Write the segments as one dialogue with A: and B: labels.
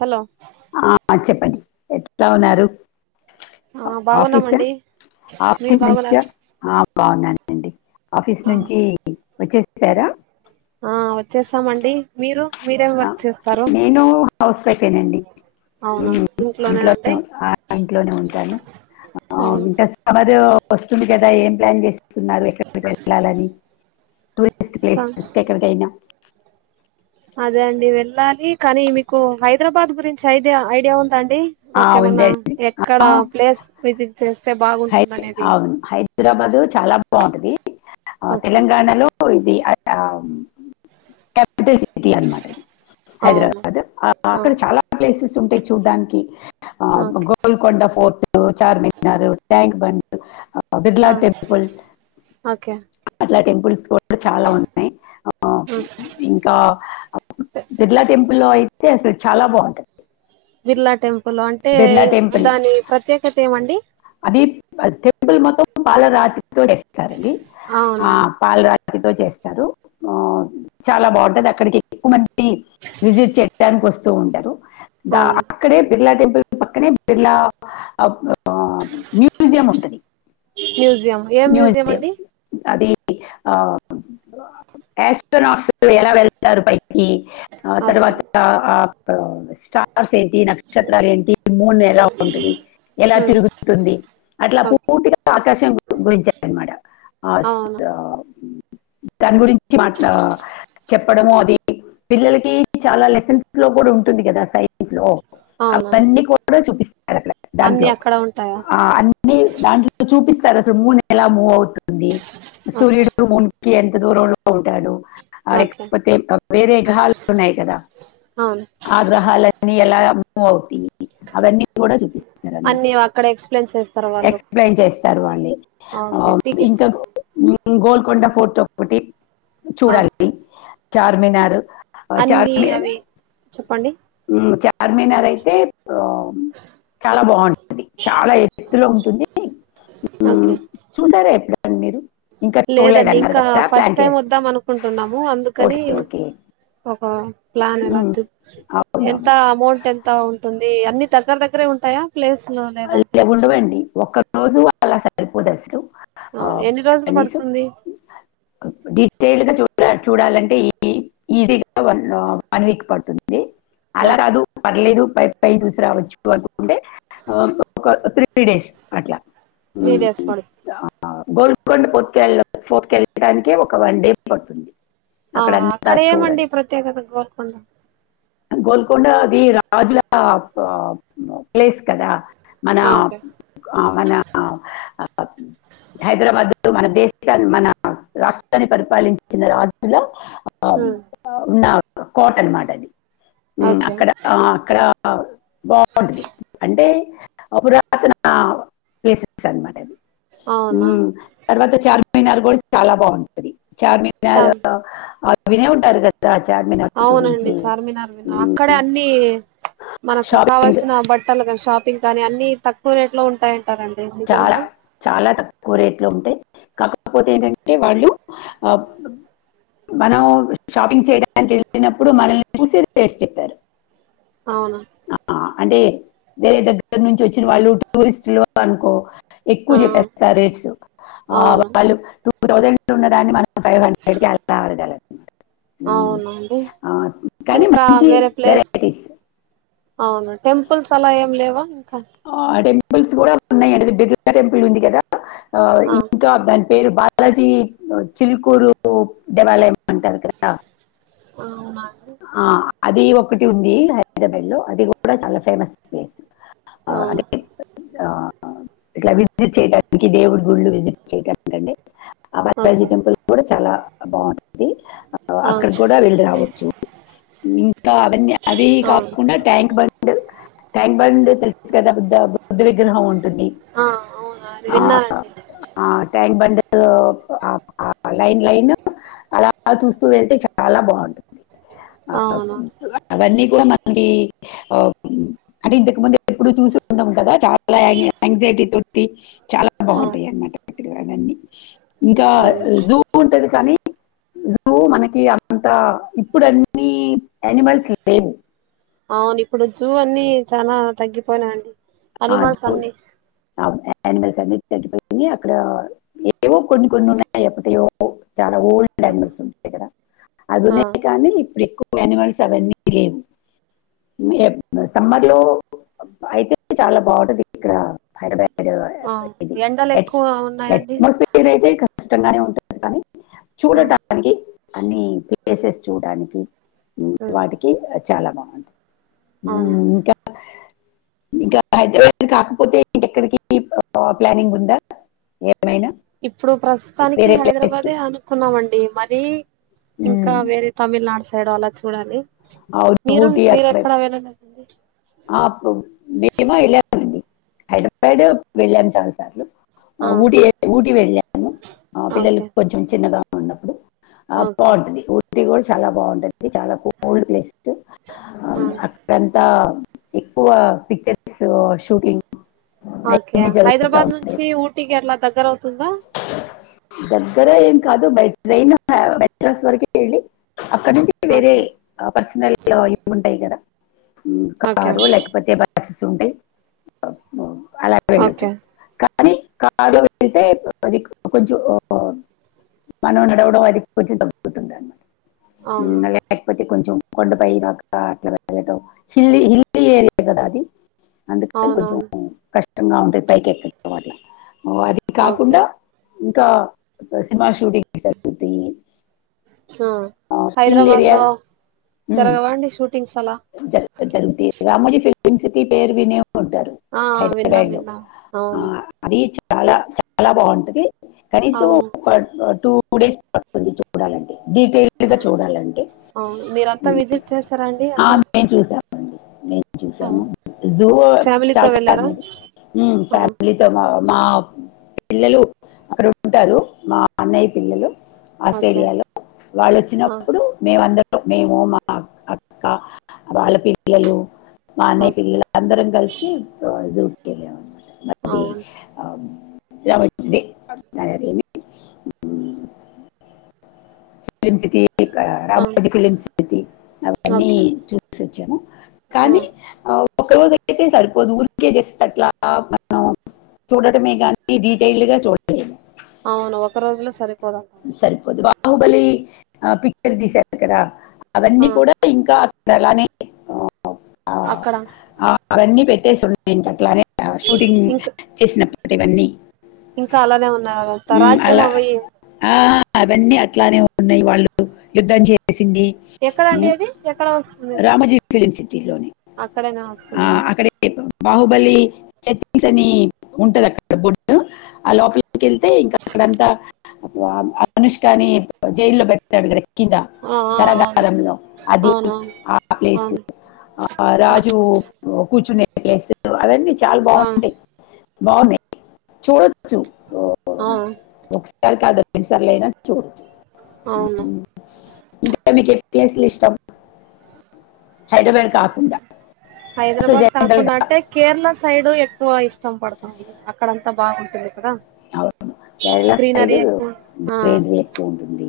A: Hello
B: ఆ చెప్పండి ఎట్లా ఉన్నారు
A: ఆ
B: ఆఫీసా
A: బాగున్నామండి మీరు
B: ఆఫీస్ నుంచి
A: బాగున్నారు
B: ఆ బాగున్నానండి ఆఫీస్
A: ఆ
B: నుంచి వచ్చే వచ్చారా
A: ఆ వచ్చేస్తామండి. మీరు? మీరేం
B: ఆ
A: వర్క్ చేస్తారు
B: నేను హౌస్ వైఫేనండి.
A: అవునా
B: హ్ ఇంట్లోనే
A: ఇంట్లోనేనండి
B: ఆ ఇంట్లోనే ఉంటాను. ఆ
A: అవును
B: ఇంకా సమ్మరు వస్తుంది కదా ఏం ప్లాన్ చేస్ స్తున్నారు ఎక్కడికి వెళ్ళాలని టూరిస్ట్
A: స
B: ప్లేసెస్ ఎక్కడికైనా
A: అదే అండి వెళ్ళాలి కానీ మీకు హైదరాబాద్ గురించి ఐడియా ఐడియా ఉం దా అండి.
B: ఆ,
A: మాకేమన్నా
B: ఉందండి
A: ఎక్కడ
B: ఆ,
A: ప్లేస్ విజిట్ చేస్తే
B: హై
A: బాగుంటుంది అనేది.
B: అవును హైదరాబాద్ చాలా బావుంటది. ఆ
A: ఓకే
B: తెలంగాణలో ఇది ఆ క్యప్ టల్ సిటీ అనమాట ఇది
A: అవును
B: హైదరాబాద్.
A: ఆ
B: అక్కడ చాలా ప్లేసెస్ ఉంటయి చూడ్డానికి. ఆ
A: okay
B: Golconda fort, Charminar, tank బండు అ
A: ఆ
B: బిర్లాటెంపుల్
A: ఓకే
B: అట్లా టెంపుల్స్ కూ డ చాలా ఉన్నయి. ఆ ఇంకా బిర్లా టెంపుల్లో అయి తే అసలు చాలా బావుంటది.
A: బిర్లా టెంపుల్ అంటే
B: బిర్లా టెంపుల్
A: దాని ప్రత్యేకత ఏమండి.
B: అది టెంపుల్ మొత్తం పాలరాతితో కట్టారండి ఆ
A: అవునండి
B: పాలరా తితో చేస్తారు. ఆ చాలా బావుంటది అక్కడికి ఎక్కువ మంది టి విజిట్ చేయడానికి వస్తూ ఉంటారు గా
A: అవును
B: అక్కడే బిర్లా టెంపు ల్ పక్కనే బిర్లా ఆ మ్యూజియం ఉంటది.
A: మ్యూజియం ఏ
B: మ్యూజియం
A: అండి
B: అది ఆ ఆస్ట్రోనాట్స్ ఎలా వెళ్తారు పై కి ఆ
A: ఓకే
B: తర్వాత ఆ స్టా ర్స్ ఏంటి, నక్షత్రాలు ఏంటి, మూన్ ఎలా ఉంటది, ఎలా తిరుగు తుంది. అట్లా
A: ఓకే
B: పూర్తిగా ఆకాశం గురించే అనమాట ఆ
A: అవును
B: దాని గురించి మాట్ చెప్పడము అది పిల్లలకి చాలా లెసన్స్ లో కూడా ఉంటుంది కదా సైన్స్ లో
A: అవునవును
B: అవన్నీ కూడా చూపిస్
A: అన్ని అక్కడ ఉం
B: ఆ అన్ని దాంట్లో చూపిస్తరు అసలు మూన్ ఎలా మూవ్ అవు తుంది.
A: ఓకే
B: సూర్యుడు మూన్ కి ఎంత దూరంలో ఉంటాడు. అ
A: ఓకే
B: లేకపోతే వేరే గ్రహాలు ఉన్నాయి కదా.
A: అవును
B: ఆ గ్రహాలన్నీ ఎలా మూవ్ అవుతయి అవన్నీ కూడా చూపిస్
A: అన్నీ అక్కడ ఎక్స్
B: ఎక్స్ ప్లెయిన్ చేస్తారు వాళ్ళే
A: ఓకే
B: ఆ
A: టికె
B: ఇంకా గోల్కొండ ఫోర్ట్ ఒకటి చూడాలి, చార్మినార్ ఆ
A: అన్ని
B: చార్మినార్
A: అవి చెప్పండి
B: హ్ చార్ చార్మినార్ అయితేప్పుడు చాలా బావుంటది. చాలా ఎత్తులో ఉంటుంది. హ్
A: ఓకే
B: చూశారా ఎప్పుడైనా మీరు? ఇంకా
A: లేదండి
B: చూడలేదన్నారు
A: ఇంకా
B: కదా
A: ఫస్ట్
B: ప్లాన్
A: టైం
B: చేస్తున్నారు
A: వద్దాం అనుకుంటున్నాము అందుకని
B: ఓకే ఓకే
A: ఆ ప్లాన్
B: ఉమ్,
A: ఎలాతు ఎంత
B: అవునవును
A: అమౌంట్ ఎంత ఉంటుంది. ది అన్ని దగ్గర దగ్గరే ఉంటాయా. ప్లేస్లు లేదంటే
B: అలాగ ఉండవండి. ఒక్క రోజు అలా సరిపోదు అసలు.
A: ఆ ఎన్ని రోజులు
B: కనీసం
A: పడుతుంది?
B: డీటెయిల్డ్ గా చూడ చూడాలంటే ఈ ఈజీగా వన్ వన్ వీక్ పడుతుంది. ది అలా
A: ఓకే
B: కాదు పర్లేదు పై పై చూసి రావచ్చు అనుకుంటే ఆ ఒక త్రీ డేస్ అట్లా ఉమ్,
A: త్రీడేస్ పడు
B: ఆ, గోల్కొండ ఫోర్ట్ కె ఫోర్ట్కెల్లడానికి ఒక వన్ డే పడుతుంది.
A: అ
B: అంతా
A: అక్కడ ఏమండి
B: చూడడం
A: ప్రత్యేకత గోల్కొండా?
B: గోల్కొండ అది రాజుల ఆ ఆ ప్లేస్ కదా. మన
A: ఓకే
B: ఆ మన ఆ హైదరాబాద్ మన దేశ మన రాష్ట్రాన్ని పరిపాలించిన రాజుల
A: హ్మ్. ఓకే
B: [unintelligible] బాగుంటది అంటే పురాతన ప్లేసెస్ అనమాట అది
A: అవునా
B: తర్వాత చార్మినారు కూడ చాలా బాగుంటది
A: చ
B: చార్మినరూ అ వినే ఉంటారు కదా ఆ చార్మినార్ గురించి ఉమ్,
A: అక్కడ అన్ని మనకు
B: షాపింగ్
A: కావల్సిన బట్టలు కానీ షాపింగ్ కానీ అన్ని తక్కువ రేట్ లో ఉంటాయండి [unintelligible]
B: కోరేట్లు ఉంటాయి కాకపోతే ఏంటంటే వాళ్ళు ఆ మనం షాపింగ్ చేయడానికి వెళ్ళినప్పుడు మనల్ని చూసి రేస్ చెప్పారు
A: అవునా
B: ఆ అంటే వేరే దగ్గర నుంచి వచ్చిన వాళ్ళు టూరిస్టులు అనుకో ఎక్కువ
A: ఆ
B: చెప్పేస్తారు రేట్స్ ఆ
A: అవును
B: వాళ్ళు టూ థౌజండ్ ఉన్నదాన్ని మన ఫైవ్ హండ్రెడ్ కి అలా [unintelligible] ఉమ్,
A: అవునండి
B: ఆ, కానీ
A: ఇంకా
B: మంచి
A: వేరే ప్లేస్
B: వెరైటీస్
A: అవును టెంపుల్స్ అల ఏం లేవ
B: ఆ టెంపుల్స్ కూడ ఉన్నాయి అండి [unintelligible] టెంపుల్ ఉంది కదా ఆ ఇంకా దాని పేరు బాలాజీ చిల్కూరు [unintelligible] అ కదా
A: అవున
B: ఆ అది ఒకటి ఉంది హైదరాబాద్ లో అది కూడ చాల ఫేమస్ ప్లేస్
A: ఆ
B: [unintelligible] ఇట్లా విజిట్ చేయడాానికి దేవుడి గుళ్ళు విజిట్ చేయడానికి అండి ఆ బాలరాజీ
A: ఓకే
B: టెంపుల్ కూడా చాలా బాగుంటంది ఆ అక్కడ
A: ఓకే
B: కూడా వీళ్ళు రావచ్చు ఇంకా అవన్నీ అవి
A: అవును.
B: కాకుండ ట్యాంక్ బండు [unintelligible] కదా బుద్ధ విగ్రహం ఉం
A: ఆ ఆ అవునా విన్నానండి
B: ట్యాంక్ బండ లైన్ లైన్ అల చూస్తూ వెళ్తే చాల బాటుంది
A: అవునా
B: ఆంటీ అ అంటే ఇంతకు ముందు ఎప్పుడు చూసి ఉండం కదా చాలా ఎంగ్జైటీతో ట్టి చాలా
A: ఆ
B: బాగుంటాయి అనమాట అక్కడ అని ఇంకా
A: అవును
B: జూ ఉంట ది కానీ జూ మనకి అంతా ఇప్పుడు అన్ని యానిమల్స్ లేవు
A: అవును ఇప్పుడు జూ అన్ని చాలా తగ్గిపోయినాయి అండి అనిమల్స్ అన్ని
B: అనిమల్స్ అన్ని తగ్గిపోయినాయి అక్కడ ఏవో కొన్నికొన్ని ఉన్నాయి ఏప్పటివో ఓల్డ్ వన్నీ అనిమల్స్ ఉంటాయి కదా అవి
A: ఆ
B: ఉన్నాయి కానీ ఇప్పుడు ఎక్కువ అనిమల్స్ అవన్నీ లేవు సమ్మర్ లో అయితే చాలా బాగుంటది ఇక్కడ హైదరాబాద్
A: ఆ
B: ఇది
A: ఎండలు
B: ఎట్
A: ఎక్కువ ఉన్నాయండి
B: ఎట్మాస్పియర్ అయితే క కష్టంగానే ఉంటుంది కానీ
A: ఆ
B: చూడటానికి అన్ని ప్లేసెస్ చూడడానికి
A: ఉమ్
B: వాటికి చాల బాగుంటంది యు
A: అవును
B: ఇంకా ఇంకా హైదరాబాద్ కాకపోతే ఇంకా ఎక్కడికి ప్లానింగ్ ఉందా ఏమైనా
A: ఇప్పుడు ప్రస్తుతానికి
B: వేరే ప్లేస్ కి
A: హైదరాబాదే అనుకున్నామండి మరీ ఇంకా
B: ఉమ్,
A: వేరే తమిళనాడు సైడు అలా చూడాలి
B: అవును
A: మీరు
B: ఊటీ అక్కడ
A: మీరెక్కడ వెళ్ళలేదండి
B: ఆపు మేము వెళ్ళామండి హైదరాబాద్ వెళ్ళాము చాలు సార్లు
A: ఆ
B: ఊటీ ఊటీ వెళ్ళాము ఆ పిల్లల
A: ఓకే
B: కొంచెం చిన్నగా ఉన్నప్పుడు ఆ
A: ఓకే
B: బాగుంటది ఊటీ కూడా చాలా బాగుంటది చాల కోల్డ్ ప్లేస్
A: ఆ
B: అక్కడంతా ఎక్కువ పిక్చర్స్ షూటింగ్
A: ఓకే
B: అవన్నీ జరుగుతూ
A: హైదరాబాద్
B: ఉంటాయి
A: నుంచి ఊటీకి ఎట్లా దగ్గరవుతుందా
B: దగ్గర ఏం కాదు బై ట్రైన్ మెట్రస్ వరకి వెళ్ళి అక్కడ నుంచి వేరే
A: ఓకే
B: పర్సనల్ ఇ ఉంటాయి కదా
A: ఓకే
B: కారు లేకపోతే బస్సెస్ ఉంటే అలాగ వెళచ్చు
A: ఓకే
B: కా కానీ కారు లో వెళ్తే అది కొంచెం మనం నడవడం అది కొంచెం తగ్గుతుంది
A: అవును
B: అనీ లేకపోతే కొంచెం కొండపై నాక అట్లా వెళ్ళట హిల్లీ హిల్లీ ఏరియా కదా అది అందుకని కొంచెం
A: అవునవును
B: కష్టంగా ఉంటయి పైకి ఎక్కడం వాట్ల వా
A: ఓకే
B: కాకుండా ఇంకా సింహ
A: హా
B: హిల్
A: హైదరాబాద్
B: ఏరియా
A: లో జరగవా అండి షూటింగ్
B: జరుగు త జరుగు తయి రామోజీ ఫిలిమ్ సిటీ పేరు వినే ఉంటారు
A: ఆ విన్నాం
B: హైదరాబాద్ లో
A: విన్నాం
B: ఆ
A: అవును
B: అది చా చాలా చాలా బాగుంటది కనీసం
A: అవును
B: ఒక టూ టూ డేస్ పడుతుంది చూడాలంటే డీటెయిల్డ్ గా చూడాలంటే
A: అవును మీరంతా
B: హ్మ్
A: విజిట్ చేసారా అండి
B: ఆ
A: అక్కడ
B: మేము చూసామండి మేం
A: ఆ,
B: చూసాము జూ
A: ఫ్యామిలీతో
B: చాలా
A: వెళ్ళారా
B: బాగుంది హ్మ్
A: ఆ
B: ఫ్యామిలీతో మా పిల్లలు అక్కడ ఉంటారు మా అన్నయ్య పిల్లలు
A: ఓకే
B: ఆస్ట్రేలియాలో వాళ్ళు
A: ఆ
B: వచ్చినప్పుడు మేమందరం మేము మా అక్క కా వాళ్ళ పిల్లలు, మా అన్నయ్య
A: ఓకే
B: పిల్లలు అందరం కలిసి జూ కెళ్ళే వాళ్ళము
A: అవున
B: [unintelligible] ఫ్రెండ్స్ కి
A: ఆ
B: రామోజీ ఫిలింసిటీ అవన్నీ
A: ఓకే
B: చూసి వచ్చాము
A: ఆ
B: కానీ ఆ ఒక రోజు అయితే సరిపోదు ఉరికే చేస్తే అట్లా మనం చూడటమే గాని డిటెయిల్డ్ గా చోడలేదు
A: అవును ఒక రోజు లో సరే
B: సరిపోదు బాహుబలి ఆ పిక్చర్ తీశారు కదా
A: ఆ
B: అవన్నీ కూడా ఇంకా అలానే హుమ్
A: అక్కడ
B: హ అవన్నీ పెట్టేసి ఉన్నాయి ఇంక అట్లానే షూటింగ్
A: ఇంక
B: చేసినప్పటివన్నీ
A: ఇంకా అలానె ఉన్నారు తరాజ్యం
B: అలా
A: అవి
B: ఆ అవన్నీ అట్లానే ఉన్నాయి వాళ్ళు యుద్ధం చే సింది
A: ఎక్కడండి
B: హుమ్
A: అది ఎక్కడ వస్తుంది
B: రామోజీ లోనె
A: అక్కడేనా
B: ఆ
A: వస్తుందా
B: అక్కడే బాహుబలి సెట్టింగ్స్ అని ఉంటది అక్కడ బొటు ఆ లోపలికెళ్తే ఇంకా అక్కడంతా వామ్ అనుష్కాని జైల్లో పెట్టాడు గదా కిదా
A: ఆ ఆ అవును
B: కరగారంలో అది
A: అవునవును
B: ఆ ప్లేసు
A: అవును
B: ఆ రాజూ కూచునె ప్లేసు అవన్నీ చాలా
A: ఆ
B: బాగుంటాయి బావున్నాయి చూడచ్చు ఓ
A: అవును
B: ఒకసారి కాదు ఎన్ని సార్లయినా చూడచ్చు
A: అవును
B: ఇంకా మీకు ఏ ప్లేస్ లు ఇష్టం హైడ్రాబ్యాడ్ కాకుండా అసలు
A: హైదరబాద్
B: జనరల్
A: కాకుండా
B: గా
A: అంటే కేరళ సైడు ఎక్కువ ఇష్టం పడ్ అక్కడంత బాగుంటుంది కదా
B: అవును కేరళ సైడు
A: గ్రీనరీ ఎక్కువ ఆ
B: గ్రేనరీ ఎక్కువుంటుంది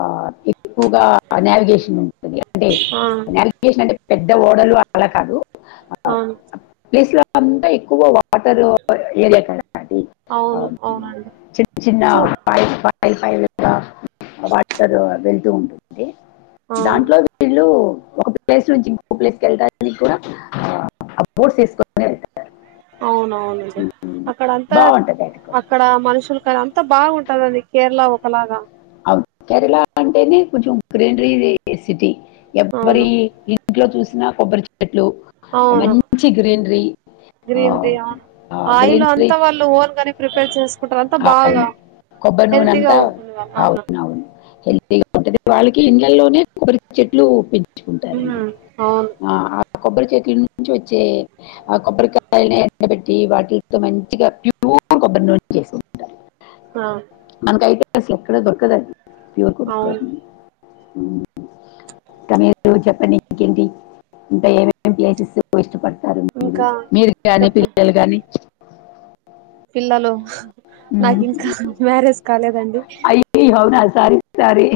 B: ఆ ఎక్కువగా నావిగేషన్ ఉంటది అంటే
A: ఆ
B: నావిగేషన్ అంటే పెద్ద ఓడలు అలా కాదు
A: అవును
B: ప్లేస్ లో అంతా ఎక్కువ వాటరు ఏరియా కదా అది అవును చిన్న చిన్న
A: చూ
B: పైప పై పై [unintelligible] వాటర్ వెళ్తూంటది
A: అవును
B: దాంట్లో వీల్లూ ఒక ప్లేస్ నుంచి ఇంకొ ప్లేస్ కెళ్ళడానికి కూడా ఆ.... ఆ బోర్డ్స్ ఏసుకునే వెల్
A: అవునవునండి అక్కడంతా
B: బాగుంటది అది కూడా
A: అక్కడ మనుషులు కాని అంత బాగుంటాదండి కేరళ ఒకలాగ
B: అవును కేరళ అంటేనే కొంచం గ్రీనరీ సిటీ ఎవ్వరీ
A: అవును
B: ఇ ఇంట్లో చూసిన కొబ్బరి చెట్లు మంచి greenery
A: greenery oil
B: greenery
A: అంతా వాళ్ళు ఓన్ గానే ప్రిపేర్ చేసుకుంటరు అంతా బాగా
B: అవును కొబ్బరి
A: హెల్తీగా
B: నూనంతా
A: ఉంటుంది వాళ్ళ అవును
B: అవునవును హెల్తీగా ఉంటది వాళ్ళకి ఇండ్లలోనే కొబ్బరి చెట్లు పెన్ చుకుంటారండి
A: ఉమ్ అవును
B: ఆ కొబ్బరి చెట్లు నుంచి వచ్చే ఆ కొబ్బరికాయల్ని ఎండబెట్టి వాటిల్తో మంచిగా ప్యూ ప్యూర్ కొబ్బరి నూనె చేసుకుంటారు
A: హ
B: మాకైతే అసలు ఎక్కడ దరకదండి
A: అవును
B: హ్మ్ ఇంక మీరు చెప్పండి ఇంకేంటి ఇంకా ఏమేమి ప్లేసెస్ ఇష్టపడ్ తారు మీరు
A: ఇంకా
B: మీరు కానీ
A: చెప్పు
B: పిల్లలు కానీ
A: పిల్లలు నాకింకా మ్యారేజ్ కాలేదండి
B: అయ్యయ్యో అవునా సారి సారి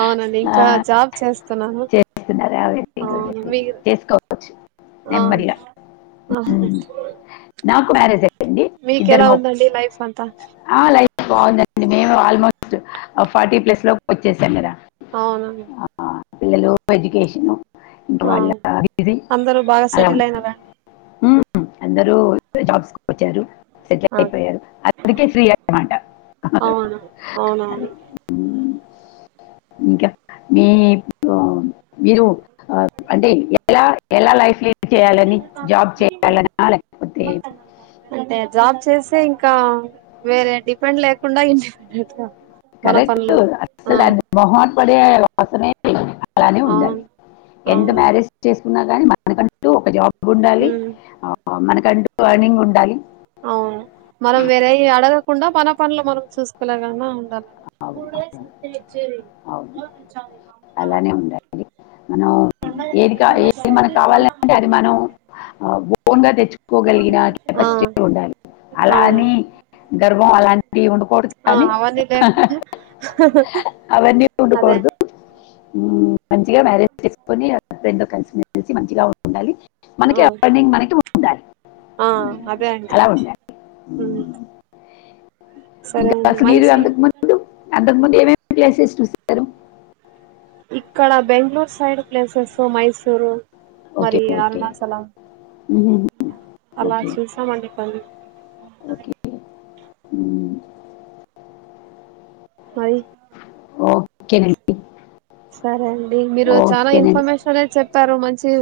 A: అవునండి ఇంకా జాబ్ చేస్తున్నాను
B: చేస్తున్నారా వెరీ గుడ్
A: అవును
B: వెరీ గుడ్
A: మీరు
B: చేసుకోవచ్చు
A: ఆ
B: నెమ్మదిగా ఉమ్. నాకు మ్యారేజ్ అయ్యింది ఇద్దరు
A: మీకెలా
B: మొ
A: ఉందండి లైఫ్ అంతా
B: ఆ లైఫ్ బాగుందండి మేము ఆల్మోస్ట్ ఫార్టీ ప్లస్ లో వచ్చేసాం కదా
A: అవునోను
B: ఆ, పిల్లలు ఎడ్యుకేషన్ ఇకా
A: ఆ
B: వాళ్ళ ఇది
A: అందరూ బాగా
B: అలా
A: సెటిల్ అయినారా అండి
B: హ్మ్ అందరూ జాబ్స్ వచ్చారు సెటిల్
A: ఓకే
B: అయిపోయారు అందురికే ఫ్రీ అన్నమాట
A: అవును అవునవును
B: అది ఉమ్, ఇంకా మీ మీరు అంటే ఎలా ఎలా లైఫ్ లే చేయాలని జాబ్ చేయాల లేకపోతే
A: చేసే ఇంకా వేరే డిపెండ్ లేకుండా ఇండిపెండెంట్ గా మన
B: కరెక్ట్
A: పనులు
B: అస
A: ఆ
B: అ మొహాట్ పడె అవసరం ఇ లెదు అలానే ఉండాలి
A: అవును
B: ఎంత
A: అవునండి
B: మ్యారేజ్ చేసుకున్నా కానీ మనకంటూ ఒక జాబ్ బ్ ఉండాలి
A: ఉమ్
B: ఆ మనకంటూ అర్నింగ్ ఉండాలి
A: అవును మనం వేరే అడగకుండా మన పనులు మనం చూసుకోలాగానే
B: అవును, అవును, అలానే ఉండాలి మనం ఏది కా ఏది మనకు కావాల అంటే అది మనం బఓన్ గా తెచ్చుకోగలిగిన
A: ఆ
B: ఫస్ట్ ఉండాలి అలానే
A: అవునండి
B: గర్వం అలాంటి ఉండుకూడదు
A: ఆ
B: కానీ
A: అవన్నీ లేకుండా
B: అవన్నీ ఉండుకడు
A: అదే
B: మంచిగా మ్యారేజ్ చేసుకొని హుస్బేడ్ తో కలిసిమెలసి మంచిగా ఉంటండాలి
A: ఆ
B: మనకి ఎర్నింగ్ మనకి ఉండాలి
A: ఆ అదే అండి
B: అలా ఉండాలి
A: సరే
B: ఇంకా
A: అండి
B: అసలు మీరు
A: మంచి
B: అకు ముందు అంతకు ముందు ఏమేమి ప్లేసెస్ చూస్తారు
A: ఇక్కడ Bengaluru side places Mysuru
B: okay
A: మరి
B: ఓకే
A: అరుణాచలం
B: మ్మ్.
A: అలా
B: ఓకే
A: చూసామండి పని
B: మ్
A: మరి
B: ఓకేనండి
A: సరే అండి మీరు చానా
B: ఓకేనండి
A: ఇన్ఫర్మేషనే చెప్పారు మంచి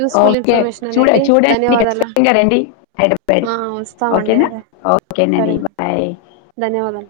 A: యూస్ఫుల్
B: ఓకే
A: ఇన్ఫర్మేషన్
B: చూడ
A: అనేది
B: చూడండి
A: ధన్యవాదాలు
B: ఖచ్చితంగా రండి హైదరాబాద్
A: ఆ వస్తామండి
B: ఓకేనా
A: అదే
B: ఓకే నండి
A: సరే
B: బాయ్
A: ధన్యవాదాలు